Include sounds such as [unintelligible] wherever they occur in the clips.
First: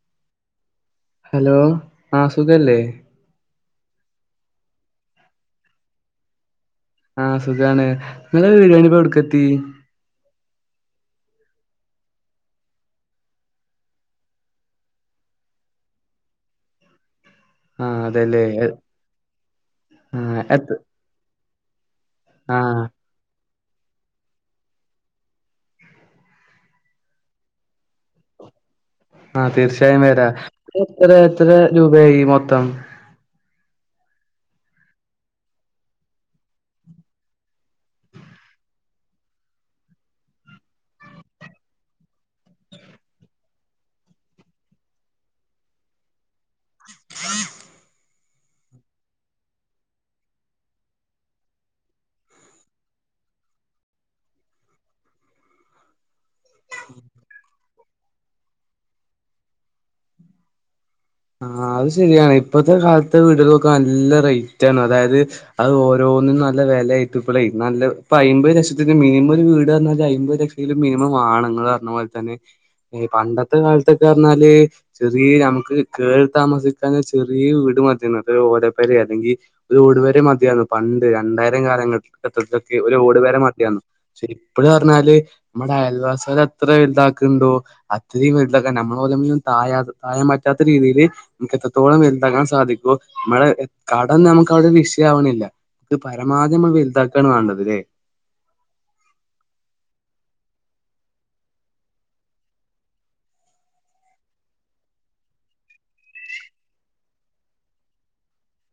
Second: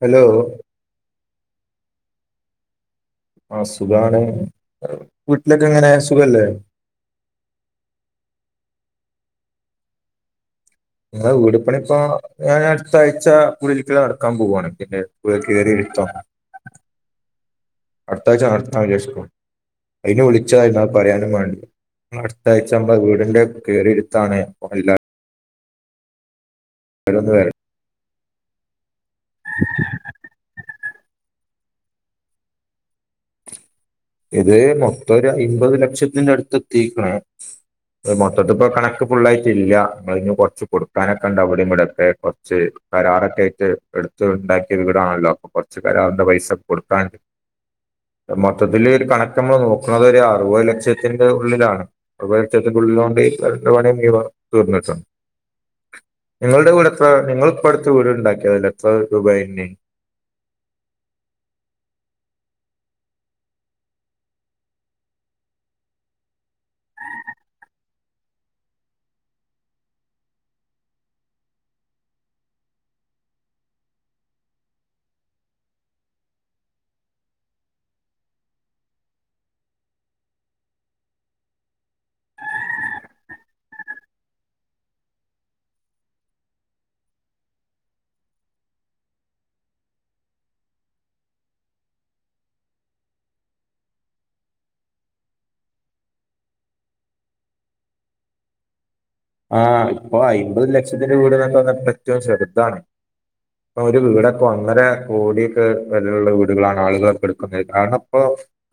Hello hello ആ സുഖല്ലേ ആ സുഖാണ് വീട്ടിലൊക്കെ എങ്ങനെ സുഖല്ലേ ആഹ സുഖാണ് നിങ്ങ ബിരിയാണിപ്പോ കൊടുക്കത്തി വീട്പ്പണി ഇപ്പൊ ഞാൻ അടുത്ത ആഴ്ച പുഴലക്ക നടക്കാൻ പോവുവാണ് പിന്നെ കയറി ത്ത ആ അതല്ലേ അടുത്താഴ്ണ് വിശേഷിക്ക ആ അതിന് വിളിച്ച എത് അ പറയാനും വേണ്ട ആ അടുത്തയച്ചമ്പ വീടിന്റെ കയറിരുത്താാണ് പോണില്ല എല്ലാവരും അന്ന് വരുക ആഹ തീർച്ചയായും വരാ എത്ര എത്ര രൂപയായി മൊത്തം ഇത് മൊത്തം ഒരു അമ്പത് ലക്ഷത്തിന്റെ അടുത്ത് എത്തിക്കണ മൊത്തത്തി ഇപ്പൊ കണക്ക് ഫുുള്ളായിട്ട് ഇല്ല കൊറച്ച് കൊടുക്കാനൊക്കെ ഇണ്ട് അവിടെ ഇവിടൊക്കെ കുറച്ച് കരാറൊക്കെ ആായിട്ട് എടുത്ത് ഉണ്ടാക്കിയ വീടാണല്ലോ അപ്പൊ കൊറച്ച കരാറിന്റെ പൈസ കൊടുക്കാ മൊത്തത്തില്ൽ ഒരു കണക്ക നമ്മൾ നോക്കുന്നത് ഒരു അറുപത് ലക്ഷത്തിന്റെ ഉള്ളിലാണ് അറുപത് ലക്ഷത്തിന്റെള്ളില മെയ്‌ കറന്റ്‌ ഉണങ്ങിയത് തീർന്നട്ടാണ് നിങ്ങളുടെ വീട് എത്ര നിങ്ങ ഇപ്പ അടുത്ത വീട് ഉണ്ടാക്കിയല്ല എത്ര രൂപയായിന്നു ആ അത് ശരിയാണ് ഇപ്പത്തെ കാലത്തെ വീടുകളൊക്കെ നല്ല റേറ്റ് ആണ് അതായത് അത് ഓരോ നല്ല വിലയിട്ടപ്പഴേ നല്ല ഇ അമ്പത് ലക്ഷത്തിന് മിനിമം ഒരു വീട് എന്നാല് അമ്പത് ലക്ഷമെങ്കിലും മിനിമം ആണുങ്ങൾ പറഞ്ഞ പോലെ തന്നെ പണ്ടത്തെ കാലത്തൊക്കെ പറഞ്ഞാല് ചെറിയ നമുക്ക് കേറി താമസിക്കാൻ ചെറിയ വീട് മതിയന്ന് അത് ഓലപ്പരെയൊ അല്ലെങ്കിൽ ഒരു ഓടുപുരയോ മതിയായുന്നു പണ്ട് രണ്ടായിരം കാലങ്ങളൊക്കെ ഒരു ഓട് വരെ മതിയാന്നു ഇപ്പോഴ പറഞ്ഞാല് നമ്മുടെ അയൽ വാസം അത്ര വലുതാക്കുന്നുണ്ടോ അത്രയും വലുതാക്ക നമ്മൾ പോലും താ പറ്റാത്ത രീതിയില് നമക്ക് എത്രത്തോളം വലുതാകാൻ സാധിക്കുവോ നമ്മള് കടം നമുക്ക് അവിടെ വിഷയ ആവണില്ല ഇത് പരമാവധി നമ്മൾ വലുതാക്കാണ് വേണ്ടതല്ലേ [inaudible] ആഹ് ഇപ്പൊ അമ്പത് ലക്ഷത്തിന്റെ വീടന്ന് വന്നിട്ട് ഏറ്റവും ചെറുതാണ് ഇപ്പൊ ഒരു വീടൊക്കെ ഒന്നര കോടിയൊക്കെ വിലയുള്ള വീടുകളാണ് ആളുകളൊക്കെ എടുക്കുന്നത് കാരണം ഇപ്പോ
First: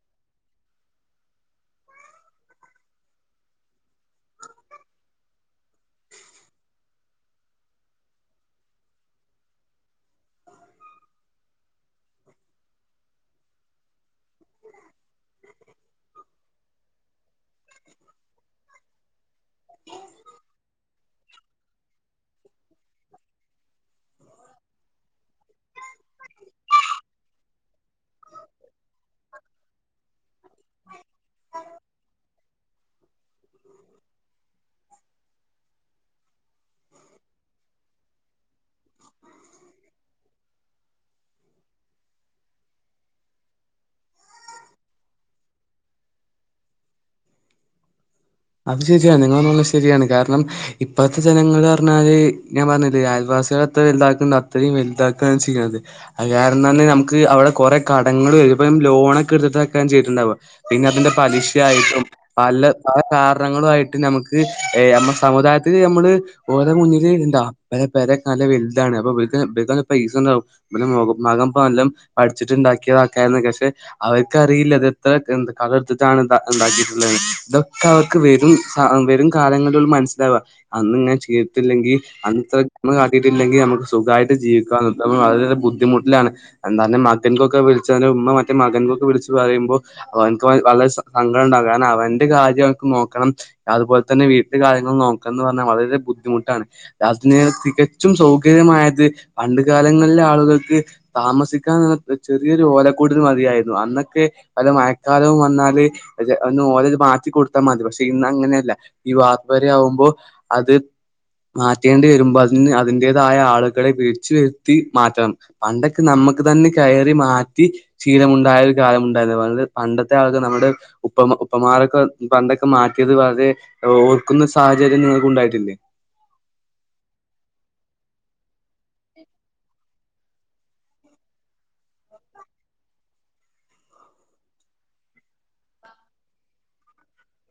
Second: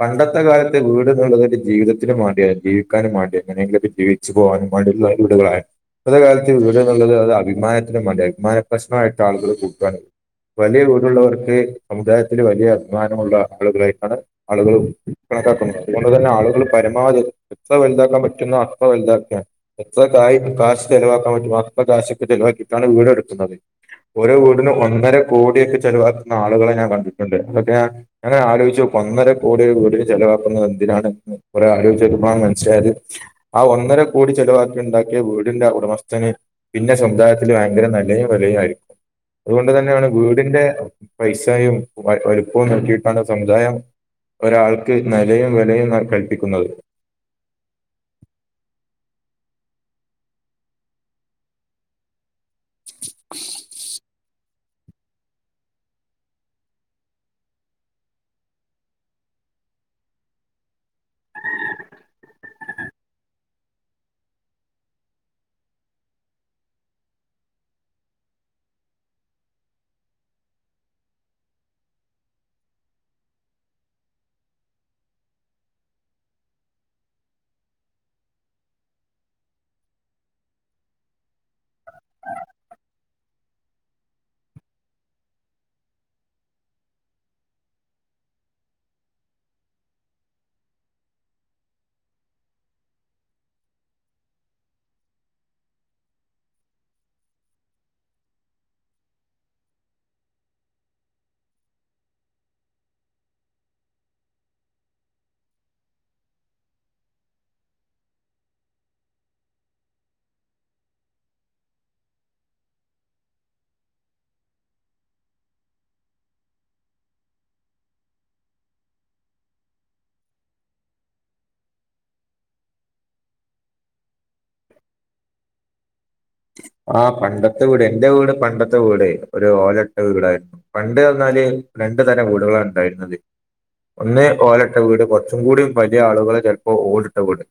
പണ്ടത്തെ കാലത്ത് വീട് എന്നുള്ളത് ഒരു ജീവിതത്തിന് മാണ്ടിയായിരുന്നു ജീവിക്കാനും മാണ്ടിയ അങ്ങനെങ്കിലൊക്ക് ജീവിച്ചു പോകാൻ വണ്ട [unintelligible] വീടുകളായ ഇപ്പൊ ഉള്ള കാലത്ത് വീട് എന്നുള്ളത് അത് അഭിമാനത്തിനും വേണ്ടി അഭിമാന പ്രശ്നമായിട്ട് ആളുകൾ കൂട്ടുവാനും വലിയ വീടുള്ളവർക്ക് സമുദായത്തില് വലിയ അഭിമാനമുള്ള ആളുകളായിട്ടാണ് ആളുകളും അതുകൊണ്ടു തന്നെ ആളുകൾ പരമാവധി എത്ര വലുതാക്കാൻ പറ്റുന്നോ അത്ര വലുതാക്കിയാണ് എത്ര കാശ് ചിലവാ കാശൊക്കെ ചെലവാക്കിയിട്ടാണ് വീടെടുക്കുന്നത് ഓരോ വീടിനും ഒന്നര കോടിയൊക്കെ ചെലവാ- ആളുകളെ ഞാൻ കണ്ടിട്ടുണ്ട് അതൊക്കെ ഞാൻ ആലോചിച്ചു നോക്കും ഒന്നര കോടി കൂടി ചെലവാക്കുന്നത് എന്തിനാണ് കുറെ അധിക ചെലവാണെന്നു മനസ്സിലായത് ആ ഒന്നര കോടി ചെലവാ ഉണ്ടാക്കിയ വീടിന്റെ ഉടമസ്ഥന് പിന്നെ സമുദായത്തിൽ ഭയങ്കര നിലയും വിലയും ആയിരിക്കും അതുകൊണ്ട് തന്നെയാണ് വീടിന്റെ പൈസയും വലുപ്പവും നോക്കിയിട്ടാണ് സമുദായം ഒരാൾക്ക് നിലയും വിലയും കൽപ്പിക്കുന്നത് അത് ശരിയാണ് നിങ്ങ പറഞ്ഞത് ശരിയാണ് കാരണം ഇപ്പോഴത്തെ ജനങ്ങള് പറഞ്ഞാല്- ഞാൻ പറഞ്ഞില്ലേ അയൽവാസികളുടെ എടുത്തു ഇത്‌ ആക്കുന്ന അത്രയും വലുതാക്കുകാണ് ചെയ്യുന്നത് അത് കാരണം നമുക്ക് അവിടെ കുറെ കടങ്ങൾ വരും ഇപ്പ ലോണൊക്കെ എടു- ചെയ്തിട്ടുണ്ടാവ പിന്നെ അതിന്റെ പലിശ ആയിട്ടും പല- കാരണങ്ങളുമായിട്ട് നമുക്ക് നമ്മ സമുദായത്തിൽ നമ്മള് ഓര മുന്നില് ഉണ്ടാ വലുതാണ് അപ്പൊ ഇവർക്കൊക്കെ പൈസയുണ്ടാകും മകൻ ഇപ്പോ വല്ലതും പഠിച്ചിട്ടുണ്ടാക്കിയ- പക്ഷെ അവർക്കറിയില്ല അത് എത്ര എന്ത്‌ കടം എടുത്തിട്ടാണ് ഉണ്ടാക്കിയിട്ടുള്ളത് ഒ അവർക്ക് വെരും വെരും കാലങ്ങളില ഉള്ള മനസ്സിലാവുക അന്നങ്ങനെ ചെയ്ട്ടില്ലെങ്കിൽ അന്നത്തെ നമ്മ കാട്ടിട്ടില്ലെങ്ക നമുക്ക് സുഖമായിട്ട് ജീവിക്കണ് വളരെ ബുദ്ധമുട്ടിലാണ് എന്താണ് മക്കൾക്കൊക്ക - വിളിച്ചവന്റെ ഉമ്മ മറ്റേ മകൻ എന്നൊക്കെ വിളിച്ച് പറയുമ്പോ അവനിക്ക് വളരെ സങ്കടം ഉണ്ടാകും കാരണം അവന്റെ കാര്യ- നോക്കണം അതുപോലെ തന്നെ വീട്ടില് കാര്യങ്ങൾ നോക്കണമെന്ന് പറഞ്ഞാൽ വളരെ ബുദ്ധിമുട്ടാണ് അതിന്- തികച്ചും സൗകര്യമായത് പണ്ട് കാലങ്ങളിലെ ആളുകൾക്ക് താമസിക്കാൻ ചെറിയ ഓലക്കൂടിൽ മതിയായിരുന്നു അന്നൊക്കെ വെല മഴക്കാലവും വന്നാല് ഓല ഒക്കെ മാറ്റി കൊടു മതി പക്ഷെ ഇന്ന് അങ്ങനെയല്ല ഈ വാർക്പ്പെരെ ആവുമ്പോ അത് മാറ്റേണ്ടി വരുമ്പോ അതിന് അതിന്റേതായ ആളുകളെ വിളിച്ചു വരുത്തി മാറ്റണം പണ്ടൊക്കെ നമ്മ നമക്ക് തന്നെ കയറി മാറ്റി ശീലമുണ്ടായ കാലമുണ്ടായിരുന്നു വളരെ പണ്ടത്തെ ആൾക്ക് നമ്മുടെ ഉപ്പ പ്പമാരൊക്കെ പണ്ടൊക്കെ മാറ്റിയത് വളരെ ഓർക്കുന്ന സാഹചര്യം നിങ്ങൾക്ക് ഉണ്ടായിട്ടില്ലേ? ആഹ് പണ്ടത്തെ വീട് എന്റെ വീട് പണ്ടത്തെ വീട് ഒരു ഓലട്ട വീടായിരുന്നു പണ്ട് എന്നാല് രണ്ടു തരം വീടുകളാണ് ഉണ്ടായിരുന്നത്. ഒന്നേ ഓലട്ട വീട് കുറച്ചും കൂടിയും വലിയ ആളുകളെ ചിലപ്പോൾ ഓടിട്ട വീട്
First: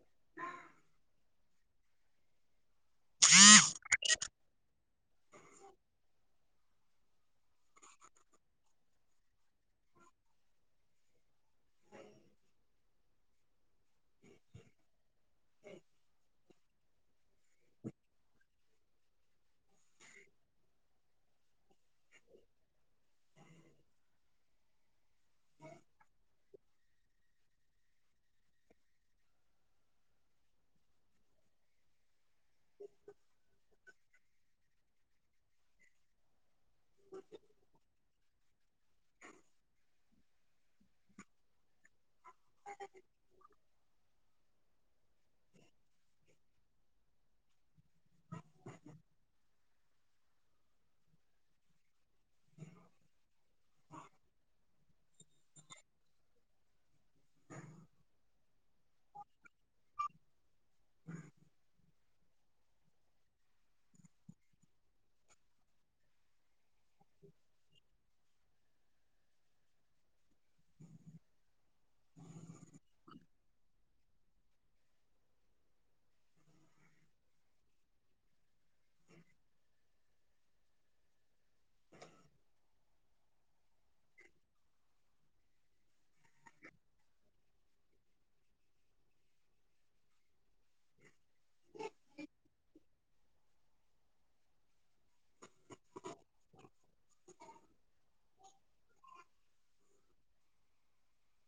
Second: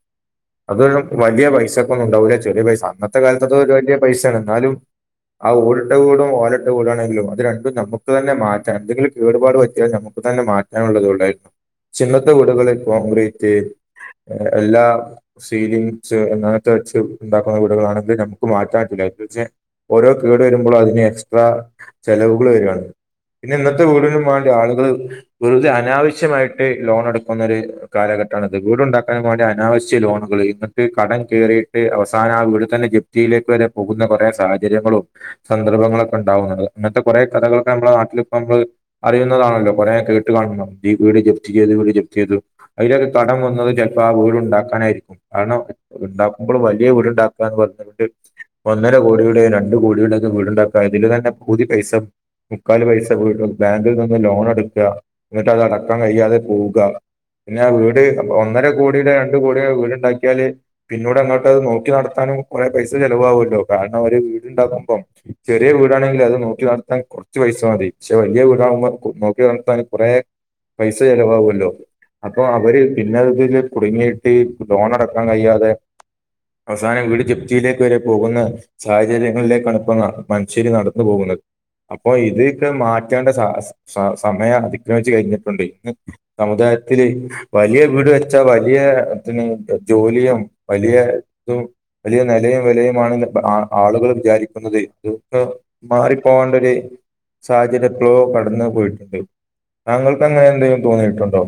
അതൊരു വലിയ പൈസക്കൊന്നും ഉണ്ടാവൂല ചെറിയ പൈസ അന്നത്തെ കാലത്ത് അത് വലിയ പൈസയാണ് എന്നാലും ആ ഓടിട്ട വീടും ഓലിട്ട വീടുമാണെങ്കിലും അത് രണ്ടും നമുക്ക് തന്നെ മാറ്റാം എന്തെങ്കിലും കേടുപാട് പറ്റിയാൽ നമുക്ക് തന്നെ മാറ്റാനുള്ളത് ഉള്ളായിരുന്നു പക്ഷെ ഇന്നത്തെ വീടുകളിൽ കോൺക്രീറ്റ് എല്ലാ സീലിങ്സ് അങ്ങനത്തെ വെച്ച് ഉണ്ടാക്കുന്ന വീടുകളാണെങ്കിൽ നമു മാറ്റാൻ [unintelligible] ഓരോ കേട് വരുമ്പളും. അതിന് എക്സ്ട്രാ ചെലവുകള് വരാണ് പിന്നെ ഇന്നത്തെ വീടിനും വേണ്ടി ആളുകള് വെറുതെ അനാവശ്യമായിട്ട് ലോണെടുക്ക്ന്നൊരു കാലഘട്ടാണ് ഇത്. വീടുണ്ടാക്കാനും വേണ്ടി അനാവശ്യ ലോണുകള്. എന്ന്ട്ട് കടം കേറിയിട്ട് അവസാനാ ആ വീടിതന്നെ ജെപ് തീയിലേക്ക് വരെ പോകുന്ന കൊറെ സാഹചര്യങ്ങളും സന്ദർഭങ്ങളൊക്കെണ്ടാവും. ഇങ്ങൻത്തെ കൊറേ കഥകളൊക്കെ നമ്മള നാ നമ്മ അറിയുന്നതാണല്ലൊ. കൊറേ കേട്ട് കാണുന്ന ഈ വീട് ജപ്തി ചെയ്യല് വീട് ജെപ് ചീത് അയിലൊക്കെ കടം വന്നത് ചെലപ്പൊ ആ വീടുണ്ടാക്കാനായിരിക്കും. കാരണം ഇണ്ടാക്കുമ്പളും വലിയ വീട്ണ്ടാക്കാന്ന് പറഞ്ഞിട്ട് ഒന്നര കോടിയുടെയും രണ്ടു കോടിയുടെക്കെ വീട്ണ്ടാക്ക അതില് തന്നെ പൗതി പൈസ മുക്കാല് പൈസ വീടും ബാങ്കിൽ നിന്ന് ലോണെട്ക്ക എന്നിട്ട് അത് അടക്കാൻ കയ്യാതെ പോക പിന്നാ വീട് ഒന്നര കോടി രണ്ട് കോടിടെ വീട്ണ്ടാക്കിയാല് പിന്നോട് അങ്ങോട്ട് അത് നോക്കി നടത്താന് കൊറേ പൈസ ചെലവു ആവുല്ലോ കാരണം ഒരു വീട്ണ്ടാക്കുമ്പം ചെറിയ വീടാണെങ്കില് അത് നോക്കി നട താൻ കൊറച്ച് പൈസ മതി. പഷെ വല്യ വീടാവുമ്പൊ നോക്കി നടത്താന് കൊറേ പൈസ ചെലവാവോല്ലൊ അപ്പൊ അവര് പിന്നെ ഇതില് കുടുങ്ങിയിട്ട് ലോണടക്കാൻ കയ്യാതെ അവസാന വീട് ജെപ് യിലേക്ക് വരെ പോകുന്ന സാഹചര്യങ്ങളിലേക്കാണ് ഇപ്പൊ ന്ന മനുഷ്യര് നടന്നു പോകുന്നത്. അപ്പൊ ഇത്ക്കെ മാറ്റേണ്ട സ സ സമയം അതിക്ക്രമിച്ചു കഴിഞ്ഞിട്ടുണ്ട് ഇന്ന് സമുദായ ത്തില് വലിയ വീട് വച്ചാ വലിയ പിന്നെ ജോലിയും വലിയാ തും നെലയും വിലയുമാണെന്ന് ആ ആളുകള് വിചാരിക്കുന്നത് മാറിപ്പോവണ്ടൊര് സാഹചര്യപ്പളോ കടന്ന് പോയിട്ട്ണ്ട്. താങ്കൾക്കങ്ങനെ എന്തേ തോന്നിയിട്ടുണ്ടോ?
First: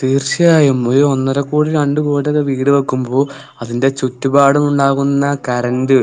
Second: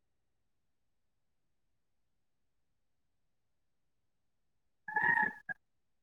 തീർച്ചയായും ഒരു ഒന്നര കോടി രണ്ട് കോടിടെ വീട് വെക്കുമ്പൊ അതിന്റെ ചുറ്റുപാടും ണ്ടാകുന്ന കരന്റ്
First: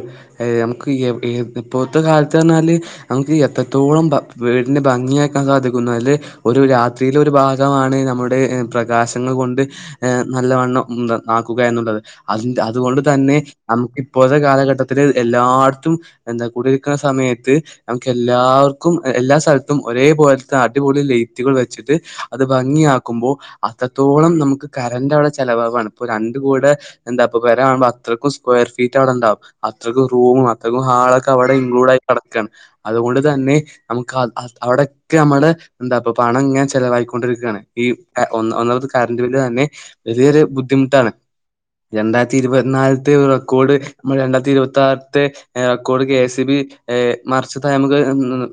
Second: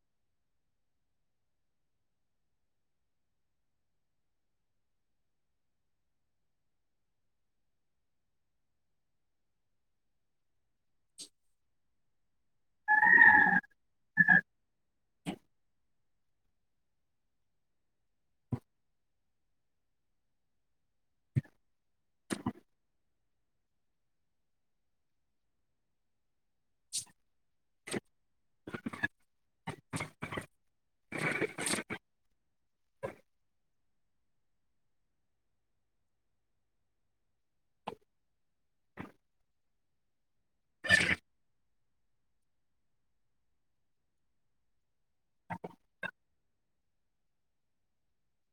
ഏഹ് ഞമക്ക് ഇ ഇപ്പത്തെ കാലത്ത്റഞ്ഞാല് ഞമക്ക് എത്ര ത്തോളം ഭം വീടിന് ഭംഗിയാക്കാൻ സാധിക്കുന്നു അയല്ലെ ഒരു രാത്രിയിലൊരു ഭാഗമാണ് നമ്മുടെ ഏഹ് പ്രകാശങ്ങൾ കൊണ്ട് ഏഹ് നല്ലവണ്ണം ന്ത ആക്കുക എന്നുള്ളത്. അതിന്റെ അതുകൊണ്ട് തന്നെ നമ്ക്ക് ഇപ്പത്തെ കാലഘട്ടത്തില് എല്ലാട്ത്തും എന്താ കുടിരിക്ക്ണ സമയത്ത് നമുക്കെല്ലാവ ക്കും എല്ലാ സ്ഥലത്തും ഒരേ പോല്ത്തെ അടിപൊളി ലൈയറ്റുകൾ വച്ചിട്ട് അത് ഭംഗിയാക്കുമ്പൊ അത്രത്തോളം നമക്ക് കരന്റവ്ടെ ചെലവവാണ്. ഇപ്പൊ രണ്ട് കോട് ടെ എന്താപൊ പെരാവുമ്പോ അത്രക്കും സ്കൊയ ഫീറ്റവ്ടെണ്ടാവും. അത്രക്കും റൂമും അത്രക്കും ഹാളൊക്കെ അവ്ടെ ഇൻക്ലൂഡായി കടക്കാണ് അതുകൊണ്ട് തന്നെ നമുക്ക് അ അ അവിടൊക്കെ നമ്മളെ എന്താപൊ പണങ്ങനെ ചെലവായിക്കൊണ്ടിരിക്കാണ്. ഈ ഒ ഒന്നാമതെ കറന്റ് ബില്ല് തന്നെ വലേര് ബുദ്ധിമുട്ടാണ്. രണ്ടായിരത്തി ഇരുപത് നാല്ത്തെ റെക്കോർഡ് രണ്ടായിരത്തി ഇരുപത്തി ആറിത്തെ റെക്കോർഡ് കെ. എസ്സീ ബി ഏഹ് മറിച്ച് ത ഞമക്കയ് മ് മ്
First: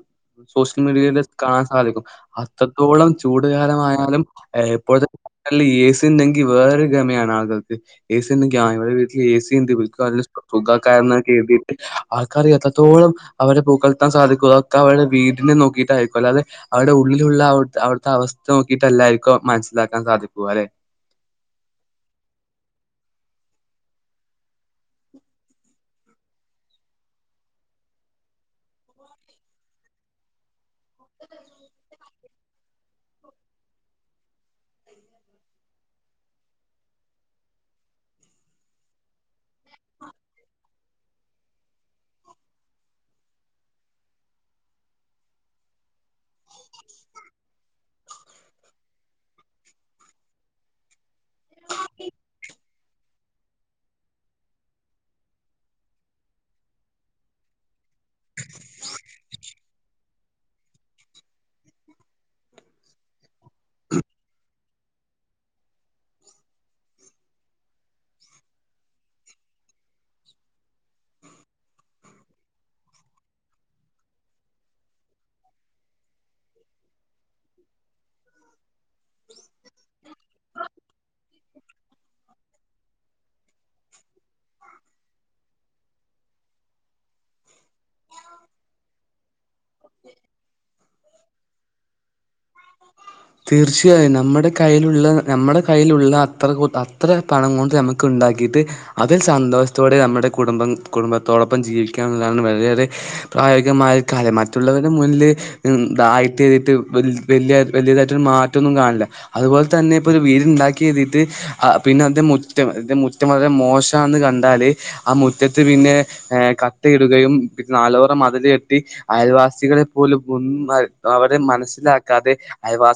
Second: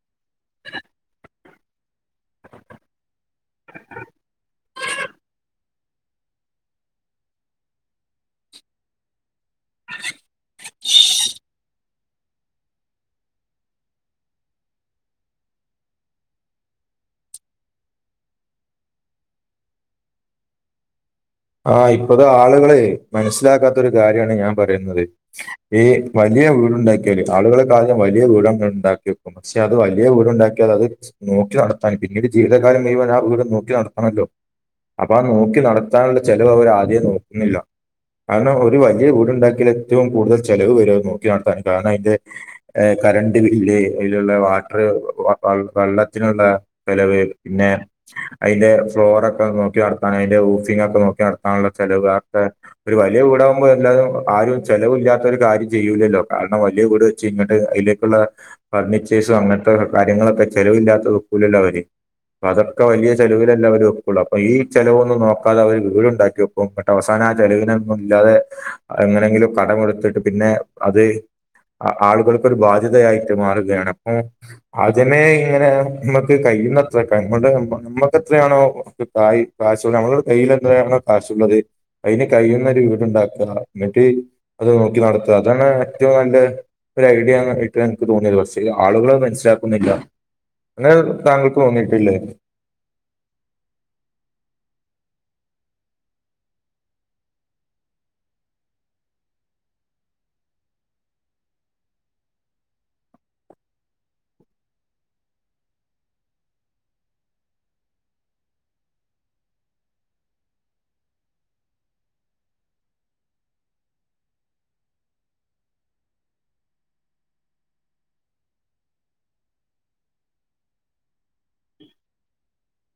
സോഷ്യൽ മീഡിയേല് കാണാൻ സാധിക്കും. അത്രത്തോളം ചൂടുകാലമായാലും ഇപ്പോഴ്ത്തെ [unintelligible] എസി ഉണ്ടെങ്കിൽ വേറൊരു ഗമാണ് ആളുകൾക്ക്. [inaudible] ആ [unintelligible] വീട്ടില് ഏസി എസീണ്ട് ഇബൽക് നല്ല സുഖകാരംന്നൊ കര്തീട്ട് ആൾക്കാര് എത്രത്തോളം അവരെ പൂക്കൾത്താൻ സാധി തൊക്കെ അവര്ടെ വീടിനെ നോക്കിയിട്ടായിരിക്കും. അല്ലാതെ അവര്ടെ ഉള്ളിലുള്ള അവിട്ത്തെ അവസ്ഥ നോക്കീട്ടല്ലായിരിക്കും [inaudible] മനസ്സിലക്കാൻ സാധിക്കു ആരെ ആഹ് ഇപ്പത് ആള്കള് മനസ്സിലാകാത്തൊരു കാര്യാണ് ഞാൻ പറയ്ന്നത് ഈ വലിയ വലിയ വീടുണ്ടാക്കിയാല് [inaudible] വലിയ വീട് [unintelligible] വെക്കും. പക്ഷെ അത് വലിയ വീട്ണ്ടാക്കിയാല് അത് നോക്കി നടത്താൻ പിന്നീട് ജീവിതകാലം മുഴുവൻ ആ വീട് നോക്കി നടത്തണല്ലൊ അപ്പൊ ആ നോക്കി നടത്താന്ള്ള ചെലവ് അവരാദ്യേ നോക്ക്ണില്ല കാരണം ഒരു വലിയ വീടുണ്ടാക്കിയല് ഏറ്റവും കൂടുതല് ചെലവ് വര നോക്കി നടത്താൻ കാരണം അതിന്റെ കറണ്ട് ബില്ല് അയില്ള്ള വാട്ടറ് വെള്ളത്തിന്ള്ള ചെലവ് പിന്നെ അതിന്റെ ഫ്ലോറൊക്കെ നോക്കി നടത്താന് അതിന്റെ വൂഫിംഗൊക്കെ നോക്കി നടത്താന്ള്ള ചെലവ് അതൊകെ ഒരു വലിയ വീടാവുമ്പൊ എല്ലാരും ആരും ചെലവില്ലാത്തൊരു കാര്യം ചെയ്യൂല്ലല്ലൊ കാരണം വലിയ വീട് വെച്ച് ഇങ്ങട്ട് പ്ള്ള ഫർണിച്ചേഴ്സും അങ്ങൻത്തെ കാര്യങ്ങളൊക്കെ ചെലവില്ലാത്തത് വെക്കൂലല്ലൊ അവര് അതൊക്കെ വല ചിലവിലല്ലേ അവര് ഒക്കുള്ളൂ അപ്പ ചലവൊന്നും നോക്കാതെ അവര് വീട് ഉണ്ടാക്കി വെക്കും മറ്റ അവസാനം ആ ചെലവിനൊന്നും ഇല്ലാതെ എങ്ങനെങ്കിലും കടമ കൊടുത്തിട്ട് പിന്നെ അത് ആളുകൾക്കൊ ഒരു ബാധ്യതയായിട്ട് മാറുകയാണ് അപ്പൊ അതിനെ ഇങ്ങനെ നമക്ക് കൈ [inaudible] നമ്മക്കെത്രയാണോായ. കാശ്നമ്മളുടെ കയ്യില എത്രയാണോ കാശുള്ളത് അതിന് കൈിയ്യുന്നൊരു വീട്ണ്ടാക്കുക എന്നിട്ട് അത് നോക്കി നടത്തുക അതാണ് ഏറ്റ നല്ല ഒരു ഐഡിയട്ട് എനിക്ക് തോന്നിയത് പക്ഷേ. ആളുക ൾമനസിൽ [unintelligible] അങ്ങനെ താങ്കൾക്ക് വന്നിട്ടില്ല തീർച്ചയായും നമ്മുടെ കൈയിലുള്ള നമ്മുടെ കയ്യിലുള്ള അത്ര അത്ര പണം കൊണ്ട് നമുക്ക് ഉണ്ടാക്കിയിട്ട് അതിൽ സന്തോഷത്തോടെ നമ്മുടെ കുടുംബം കുടുംബത്തോടൊപ്പം ജീവിക്കാം എന്നുള്ളതാണ് വളരെയേറെ പ്രായോഗികമായ കാല മറ്റുള്ളവരുടെ മുന്നിൽതായിട്ട് എ്തിട്ട് വലിയ വലിയ മാറ്റന്നും കാണില്ല അതുപോലെ തന്നെ ഇപ്പൊ വീട്ണ്ടാക്കി എഴുതിട്ട് പിന്നെന്റെ മുറ്റം മുറ്റം വളരെ മോശാന്ന് കണ്ടാൽആ മുറ്റത്ത് പിന്നെകട്ടെടുകയും ന മതിൽ കെട്ടി അയൽവാസികളെ പോലും ഒ അവരെ മനസ്സിലാക്കാതെ അയവാ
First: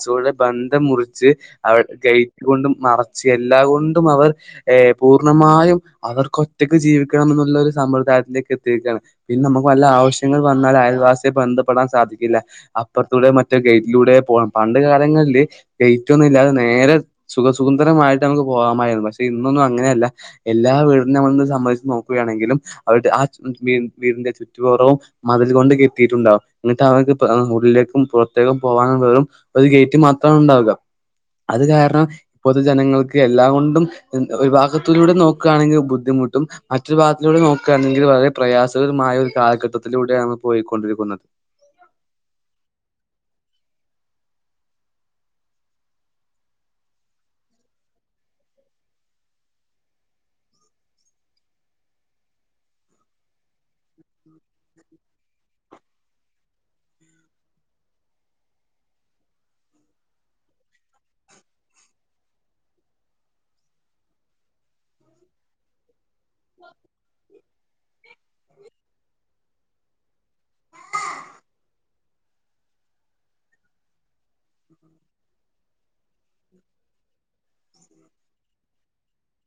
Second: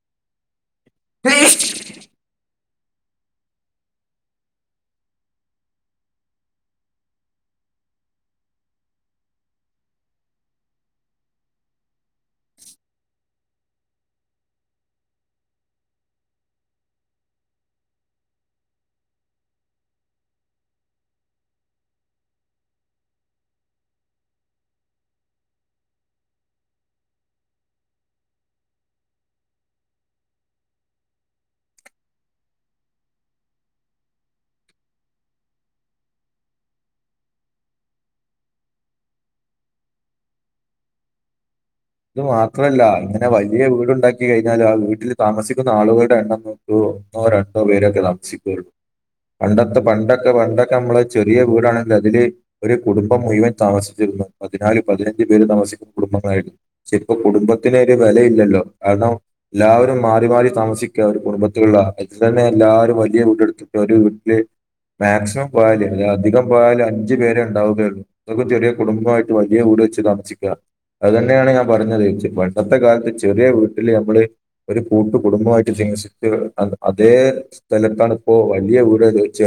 ബന്ധം മുറിച്ച് അവ [inaudible] മറച്ച് എല്ലാ കൊണ്ടും അവർ പൂർണ്ണമായും അവർക്ക് ഒറ്റക്ക് ജീവിക്കണം എന്നുള്ള ഒരു സമ്പ്രദായത്തിലേക്ക് എത്തിുകയാണ് പിന്നെ നമുക്ക് നല്ല ആവശ്യങ്ങൾ വന്നാൽ അയൽവാസ ബന്ധപ്പെടാൻ സാധിക്കില്ല അപ്പറത്തൂടെ മറ്റേ ഗൈറ്റിലൂടെ പോ പ കാലങ്ങളിൽ കറ്റൊന്നും ഇല്ലാതെ നേരെ സുഖസുന്രമായിട്ട് നമുക്ക് പോകാമായിരുന്നു പക്ഷെ ഇന്നൊന്നും അങ്ങനല്ല എല്ലാ വീടിനും നമ്മ സംബന്ധിച്ച് നോക്കുകയാണെങ്കിലും [unintelligible] കുറവും മതിൽ കൊണ്ട് കെട്ടയിട്ടുണ്ടാവും എന്നിട്ട് അവർക്ക് ഉള്ളിലേക്കും പുറത്തേക്കും പോകാനുള്ളും അത് ഗേറ്റ് മാത്ര ഉണ്ടാവകുക അത് കാരണം ഇപ്പോത്തെ ജനങ്ങൾക്ക് എല്ലാം കൊണ്ടും വിഭാഗത്തിലൂടെ നോക്കുകയാണെങ്കിൽ ബുദ്ധിമു ബുദ്ധിമുട്ട മറ്റൊരു ഭാഗത്തിലൂടെ നോക്കുകയാണെങ്കിൽ വളരെ പ്രയാസകരമായ ഒരു കാലഘട്ടത്തിലൂടെയാണ് പോയിക്കൊണ്ടിരിക്കുന്നത് [inaudible] ഇത് മാത്രല്ല ഇങ്ങനെ വലിയ വീടുണ്ടാക്കി കഴിഞ്ഞാൽ ആ വീട്ടിൽ താമസിക്കുന്ന ആളുകളുടെ എണ്ണം നോക്കൂ ഒന്നോ രണ്ടോ പേരൊക്കെ താസിക്കള്ളു പണ്ടത്തെ പണ്ടൊക്കെ പണ്ടൊക്കെ നമ്മള് ചെറിയ വീടാണെങ്കിൽ അതില് ഒരു കുടുംബം മുഴുവൻ താമസിച്ചു ന്ന് പതിനാല് പതിനഞ്ച് പേര് താമസിക്കുന്ന കുടുംബങ്ങളായിരുന്നു ഇപ്പോ കുടുംബത്തിന് ഒരു വിലയില്ലല്ലോ കാരണം എല്ലാവരും മാറി മാറി താമസിക്കുക ഒരു കുടുംബത്തില [inaudible] എല്ലാരും വലിയ വീട്ടില് മാക്സിമം പോയല് അധികം പോയാൽ അഞ്ചുപേര് പേരെ ഉണ്ടാവുകയുള്ളു ഇതൊക്കെ ചെറിയ കുടുംബമായിട്ട് വലിയ വ താമസിക്കുക അത് തന്നെയാണ് ഞാൻ പറഞ്ഞത് പണ്ടത്തെ കാലത്ത് ചെറിയ വീട്ടില് നമ്മള് ഒരു കൂട്ട കുടുംബമായിട്ട് ജീവിച്ചിട്ട് അതേ സ്ഥലത്താണ ഇപ്പോ വലിയ വീട് ച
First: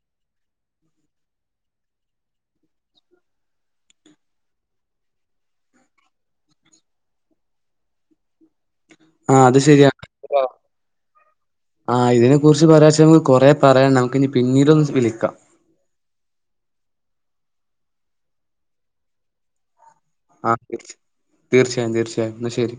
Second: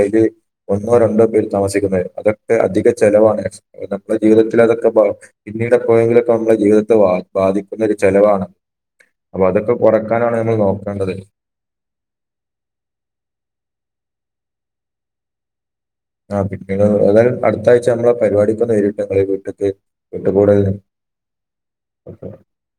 ഒന്നോ രണ്ടോ പേര് താമസിക്കുന്നത് അതൊക്കെ അധിക ചെലവാണ് നമ്മ ജീവിതത്തിൽ അതൊക്കെ പിന്നീട് പോയെങ്കിലൊക്കെ നമ്മളെ ജീവിതത്തെ ബാധിക്കുന്നൊ ഒരു ചെിലവാണ് അതൊക്കെ കുറക്കാനാണ് നമ്മൾ നോക്കേണ്ടത് ആഹ് ഇതിനെ കുുറിച്ച് പറയാച്ച നമുക്ക് കൊറെ പറയണം നമുക്ക് ഇ പിന്നീട്ൊന്ന് വിളിക്കാം ആ പിന്നീ തായാലും അടുത്താഴ്ച നമ്മളെ പരിപാടിക്കൊന്നന്ന് വരുംട്ട് ങ്ങെ വീട്ടക്ക് വിട്ട ആ കൂടേ തീർച്ച തീർച്ചയായും തീർച്ചയായും എന്നാ ശരി